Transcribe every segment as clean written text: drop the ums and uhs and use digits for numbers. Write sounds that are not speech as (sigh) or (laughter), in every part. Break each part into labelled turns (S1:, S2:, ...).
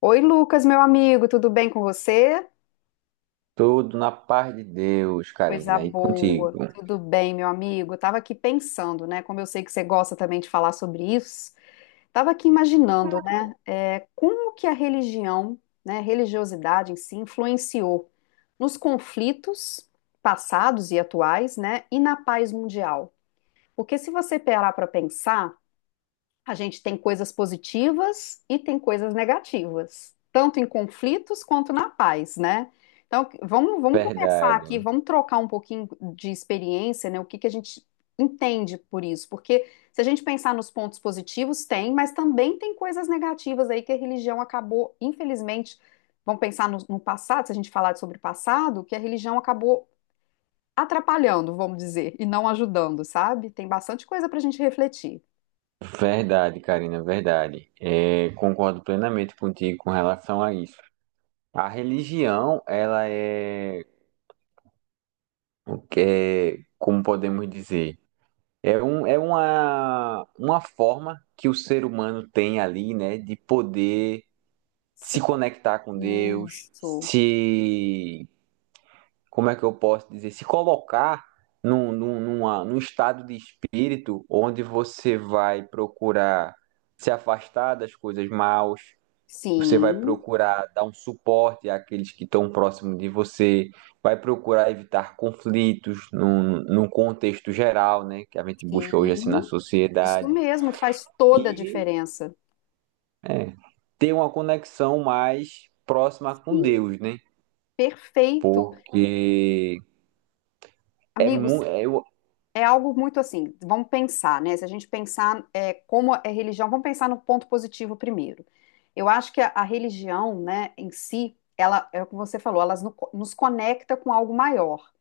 S1: Oi, Lucas, meu amigo, tudo bem com você?
S2: Tudo na paz de Deus,
S1: Coisa
S2: Karina, e contigo.
S1: boa, tudo bem, meu amigo. Eu tava aqui pensando, né? Como eu sei que você gosta também de falar sobre isso, tava aqui imaginando, né? Como que a religião, né, a religiosidade em si, influenciou nos conflitos passados e atuais, né? E na paz mundial. Porque se você parar para pensar, a gente tem coisas positivas e tem coisas negativas, tanto em conflitos quanto na paz, né? Então, vamos começar aqui,
S2: Verdade,
S1: vamos trocar um pouquinho de experiência, né? O que que a gente entende por isso? Porque se a gente pensar nos pontos positivos, tem, mas também tem coisas negativas aí que a religião acabou, infelizmente, vamos pensar no passado, se a gente falar sobre o passado, que a religião acabou atrapalhando, vamos dizer, e não ajudando, sabe? Tem bastante coisa para a gente refletir.
S2: verdade, Karina, verdade. É, concordo plenamente contigo com relação a isso. A religião, o que é, como podemos dizer, é uma forma que o ser humano tem ali, né, de poder se
S1: Se
S2: conectar com Deus,
S1: isso.
S2: se como é que eu posso dizer, se colocar num estado de espírito onde você vai procurar se afastar das coisas maus, você vai
S1: Sim,
S2: procurar dar um suporte àqueles que estão próximos de você, vai procurar evitar conflitos num contexto geral, né, que a gente busca hoje assim na
S1: sim. Isso
S2: sociedade,
S1: mesmo, e faz toda a
S2: e
S1: diferença.
S2: é, ter uma conexão mais próxima com
S1: Sim,
S2: Deus, né?
S1: perfeito.
S2: Porque é
S1: Amigos,
S2: muito,
S1: é algo muito assim, vamos pensar, né? Se a gente pensar como é religião, vamos pensar no ponto positivo primeiro. Eu acho que a religião, né, em si, ela, é o que você falou, ela nos conecta com algo maior.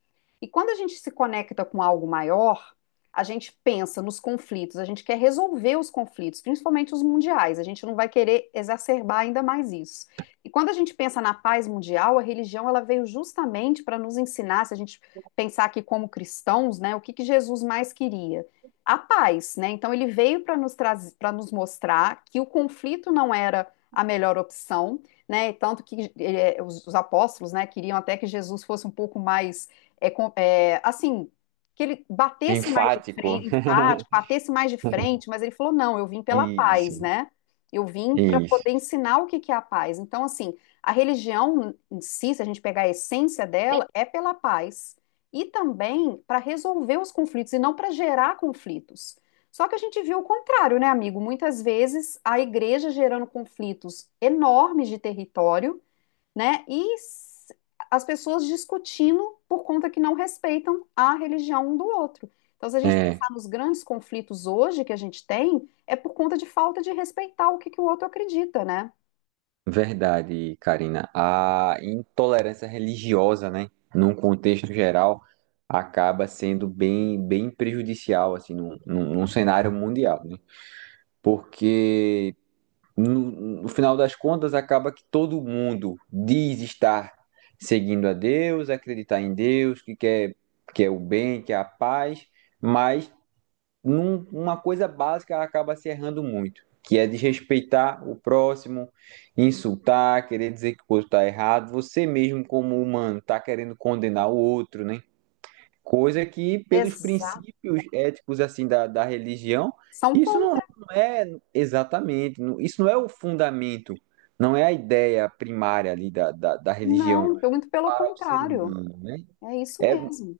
S1: E quando a gente se conecta com algo maior, a gente pensa nos conflitos, a gente quer resolver os conflitos, principalmente os mundiais, a gente não vai querer exacerbar ainda mais isso. E quando a gente pensa na paz mundial, a religião ela veio justamente para nos ensinar, se a gente pensar aqui como cristãos, né, o que Jesus mais queria? A paz, né? Então ele veio para nos trazer, para nos mostrar que o conflito não era a melhor opção, né? Tanto que os apóstolos, né, queriam até que Jesus fosse um pouco mais, assim, que ele batesse mais de
S2: Enfático.
S1: frente, enfático,
S2: (laughs)
S1: batesse mais de frente, mas ele falou, não, eu vim pela paz,
S2: Isso,
S1: né? Eu vim para
S2: isso.
S1: poder ensinar o que que é a paz. Então, assim, a religião em si, se a gente pegar a essência dela, é pela paz e também para resolver os conflitos e não para gerar conflitos. Só que a gente viu o contrário, né, amigo? Muitas vezes a igreja gerando conflitos enormes de território, né? E as pessoas discutindo por conta que não respeitam a religião um do outro. Então, se a gente
S2: É
S1: pensar nos grandes conflitos hoje que a gente tem, é por conta de falta de respeitar o que que o outro acredita, né?
S2: verdade, Karina. A intolerância religiosa, né, num contexto geral, acaba sendo bem prejudicial, assim, num cenário mundial, né? Porque, no final das contas, acaba que todo mundo diz estar seguindo a Deus, acreditar em Deus, quer o bem, quer a paz, mas num- uma coisa básica acaba se errando muito, que é desrespeitar o próximo, insultar, querer dizer que o outro está errado, você mesmo como humano está querendo condenar o outro, né? Coisa que pelos
S1: Exato.
S2: princípios éticos assim da religião,
S1: São
S2: isso não,
S1: contra.
S2: não é isso não é o fundamento, não é a ideia primária ali da religião
S1: Não, muito pelo
S2: para o ser
S1: contrário.
S2: humano, né?
S1: É isso
S2: É
S1: mesmo.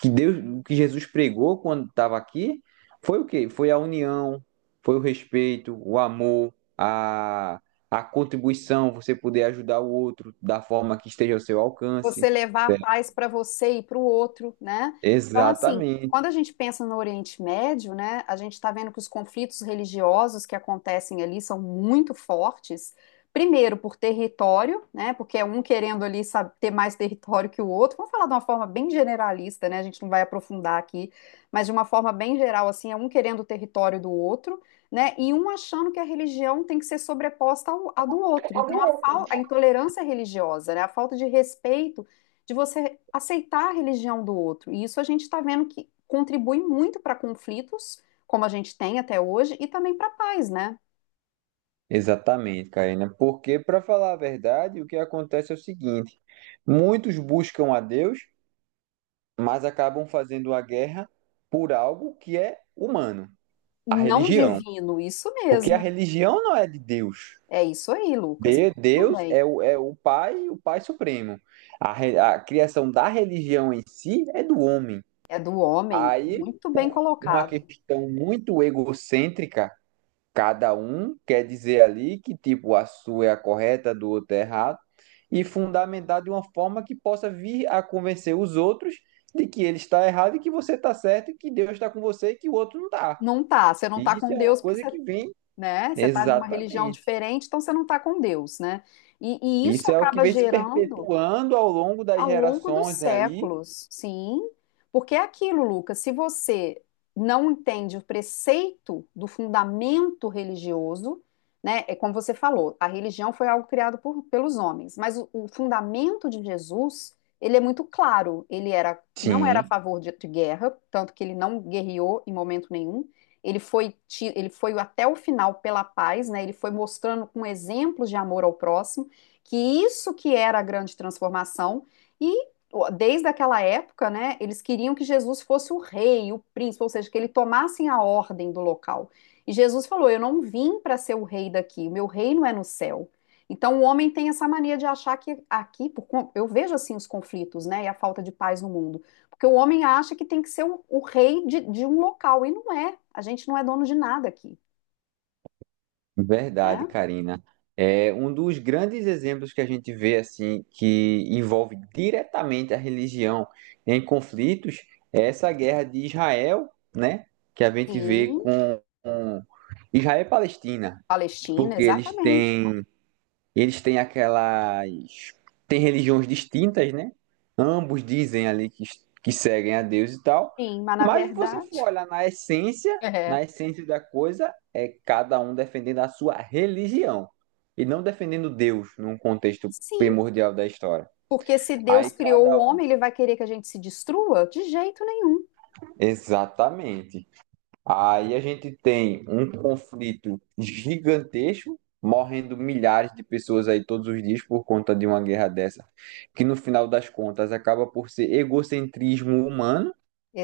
S2: que Deus, o que Jesus pregou quando estava aqui foi o quê? Foi a união, foi o respeito, o amor, a contribuição, você poder ajudar o outro da forma que esteja ao seu
S1: Você
S2: alcance.
S1: levar a
S2: É,
S1: paz para você e para o outro, né? Então, assim,
S2: Exatamente,
S1: quando a gente pensa no Oriente Médio, né, a gente está vendo que os conflitos religiosos que acontecem ali são muito fortes. Primeiro, por território, né, porque é um querendo ali sabe, ter mais território que o outro. Vamos falar de uma forma bem generalista, né, a gente não vai aprofundar aqui, mas de uma forma bem geral, assim, é um querendo o território do outro, né? E um achando que a religião tem que ser sobreposta ao, à do outro. Então, a intolerância religiosa, né? A falta de respeito de você aceitar a religião do outro. E isso a gente está vendo que contribui muito para conflitos, como a gente tem até hoje, e também para a paz, né?
S2: exatamente, Karina. Porque, para falar a verdade, o que acontece é o seguinte: muitos buscam a Deus, mas acabam fazendo a guerra por algo que é humano, a
S1: Não
S2: religião.
S1: divino, isso
S2: Porque a
S1: mesmo.
S2: religião não é de Deus.
S1: É isso aí, Lucas.
S2: De-
S1: Muito
S2: Deus
S1: bem.
S2: é o Pai, o Pai Supremo. A, re- a criação da religião em si é do homem.
S1: É do homem,
S2: Aí,
S1: muito bem
S2: por uma
S1: colocado.
S2: questão muito egocêntrica, cada um quer dizer ali que, tipo, a sua é a correta, a do outro é errado, e fundamentar de uma forma que possa vir a convencer os outros de que ele está errado e que você está certo, e que Deus está com você e que o outro não está.
S1: Não tá, você não tá
S2: E isso
S1: com
S2: é uma
S1: Deus porque
S2: coisa
S1: você,
S2: que vem
S1: né? Você está numa religião
S2: exatamente.
S1: diferente, então você não está com Deus, né? E, e isso
S2: Isso é o que
S1: acaba
S2: vem se
S1: gerando
S2: perpetuando ao longo das
S1: ao longo dos
S2: gerações aí.
S1: séculos, sim. Porque é aquilo, Lucas, se você não entende o preceito do fundamento religioso, né, é como você falou, a religião foi algo criado pelos homens, mas o fundamento de Jesus, ele é muito claro, ele era, não era a
S2: Sim,
S1: favor de guerra, tanto que ele não guerreou em momento nenhum, ele foi, ele foi até o final pela paz, né, ele foi mostrando com exemplos de amor ao próximo, que isso que era a grande transformação, e ó, desde aquela época, né, eles queriam que Jesus fosse o rei, o príncipe, ou seja, que ele tomasse a ordem do local. E Jesus falou: Eu não vim para ser o rei daqui, o meu reino é no céu. Então o homem tem essa mania de achar que aqui, eu vejo assim os conflitos, né, e a falta de paz no mundo, porque o homem acha que tem que ser o rei de um local, e não é. A gente não é dono de nada aqui,
S2: verdade,
S1: né?
S2: Karina. É um dos grandes exemplos que a gente vê assim que envolve diretamente a religião em conflitos é essa guerra de Israel, né? Que a gente vê
S1: Sim,
S2: com Israel e Palestina,
S1: Palestina,
S2: porque
S1: exatamente.
S2: Eles têm aquelas. Têm religiões distintas, né? Ambos dizem ali que seguem a Deus e tal.
S1: Sim, mas na
S2: Mas se você
S1: verdade,
S2: for olhar
S1: (laughs) é.
S2: na essência da coisa, é cada um defendendo a sua religião. E não defendendo Deus num contexto
S1: Sim,
S2: primordial da história.
S1: porque se Deus
S2: Aí
S1: criou o
S2: cada um.
S1: homem, ele vai querer que a gente se destrua? De jeito nenhum.
S2: Exatamente. Aí a gente tem um conflito gigantesco, morrendo milhares de pessoas aí todos os dias por conta de uma guerra dessa, que no final das contas acaba por ser egocentrismo humano,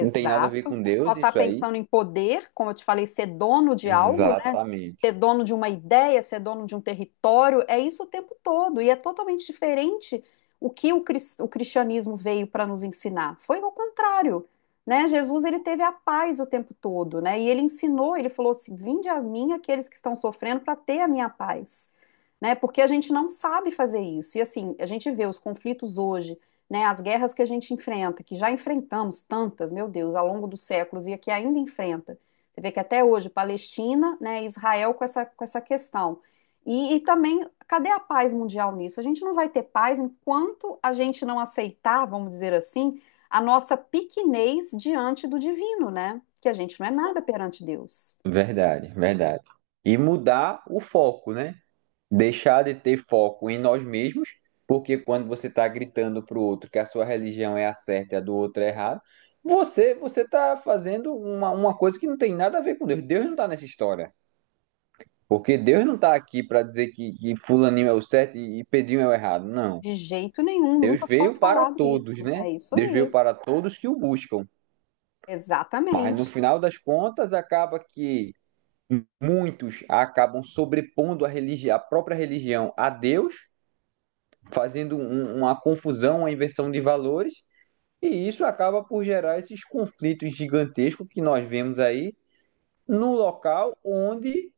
S2: não tem nada a ver com
S1: Só
S2: Deus
S1: está
S2: isso aí.
S1: pensando em poder, como eu te falei, ser dono de algo, né?
S2: Exatamente.
S1: Ser dono de uma ideia, ser dono de um território, é isso o tempo todo. E é totalmente diferente o que o cristianismo veio para nos ensinar. Foi o contrário, né? Jesus, ele teve a paz o tempo todo, né? E ele ensinou, ele falou assim: Vinde a mim aqueles que estão sofrendo para ter a minha paz, né? Porque a gente não sabe fazer isso. E assim, a gente vê os conflitos hoje, né, as guerras que a gente enfrenta, que já enfrentamos tantas, meu Deus, ao longo dos séculos e aqui ainda enfrenta. Você vê que até hoje, Palestina, né, Israel com com essa questão. E também, cadê a paz mundial nisso? A gente não vai ter paz enquanto a gente não aceitar, vamos dizer assim, a nossa pequenez diante do divino, né? Que a gente não é nada perante Deus.
S2: Verdade, verdade. E mudar o foco, né? Deixar de ter foco em nós mesmos, porque quando você está gritando para o outro que a sua religião é a certa e a do outro é errada, você está fazendo uma coisa que não tem nada a ver com Deus. Deus não está nessa história. Porque Deus não está aqui para dizer que fulaninho é o certo e pedrinho é o errado. Não.
S1: De jeito nenhum,
S2: Deus
S1: nunca foi
S2: veio para
S1: falado
S2: todos,
S1: isso. É
S2: né?
S1: isso
S2: Deus veio
S1: aí.
S2: para todos que o buscam. Mas no
S1: Exatamente.
S2: final das contas, acaba que muitos acabam sobrepondo a própria religião a Deus, fazendo uma confusão, uma inversão de valores, e isso acaba por gerar esses conflitos gigantescos que nós vemos aí no local onde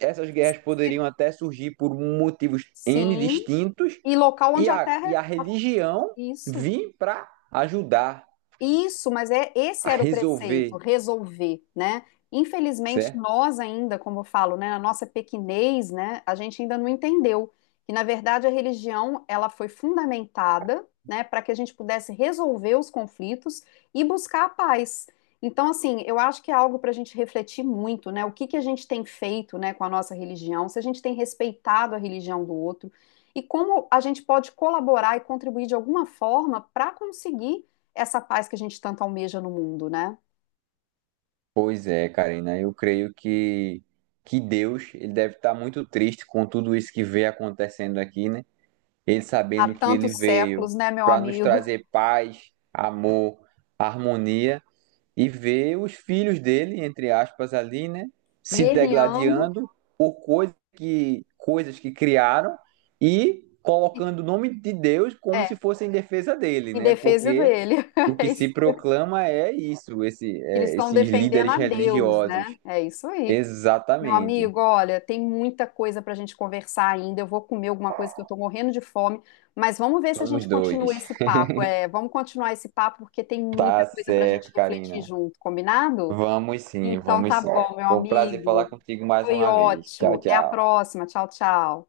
S2: essas guerras poderiam
S1: Se-
S2: até surgir por motivos N
S1: Sim,
S2: distintos
S1: e local
S2: e
S1: onde a
S2: a,
S1: terra,
S2: e
S1: é,
S2: a
S1: a
S2: religião
S1: isso,
S2: vir para ajudar
S1: isso, mas é esse
S2: a
S1: era o preceito,
S2: resolver,
S1: resolver, né? Infelizmente,
S2: certo?
S1: nós ainda, como eu falo, né, na nossa pequenez, né, a gente ainda não entendeu que, na verdade, a religião, ela foi fundamentada, né, para que a gente pudesse resolver os conflitos e buscar a paz. Então, assim, eu acho que é algo para a gente refletir muito, né? O que que a gente tem feito, né, com a nossa religião, se a gente tem respeitado a religião do outro e como a gente pode colaborar e contribuir de alguma forma para conseguir essa paz que a gente tanto almeja no mundo, né?
S2: Pois é, Karina, que Deus ele deve estar muito triste com tudo isso que vê acontecendo aqui, né? Ele
S1: Há
S2: sabendo que ele
S1: tantos
S2: veio
S1: séculos, né, meu
S2: para nos
S1: amigo?
S2: trazer paz, amor, harmonia e ver os filhos dele, entre aspas, ali, né,
S1: (laughs)
S2: se
S1: Guerreando,
S2: degladiando por coisas que criaram e colocando o nome de Deus como
S1: é,
S2: se fosse em defesa dele,
S1: em
S2: né?
S1: defesa
S2: Porque
S1: dele.
S2: o
S1: (laughs)
S2: que
S1: É
S2: se
S1: isso.
S2: proclama é
S1: Eles estão
S2: esses
S1: defendendo
S2: líderes
S1: a Deus, né?
S2: religiosos.
S1: É isso aí. Meu
S2: Exatamente.
S1: amigo, olha, tem muita coisa para a gente conversar ainda. Eu vou comer alguma coisa que eu estou morrendo de fome, mas vamos ver se a
S2: Somos
S1: gente continua
S2: dois.
S1: esse papo. É, vamos continuar esse papo porque tem muita
S2: Tá
S1: coisa para a gente
S2: certo,
S1: refletir
S2: Karina.
S1: junto, combinado?
S2: Vamos sim,
S1: Então
S2: vamos
S1: tá
S2: sim.
S1: bom, meu
S2: Foi um prazer falar
S1: amigo.
S2: contigo mais
S1: Foi
S2: uma vez.
S1: ótimo.
S2: Tchau,
S1: Até a
S2: tchau.
S1: próxima. Tchau, tchau.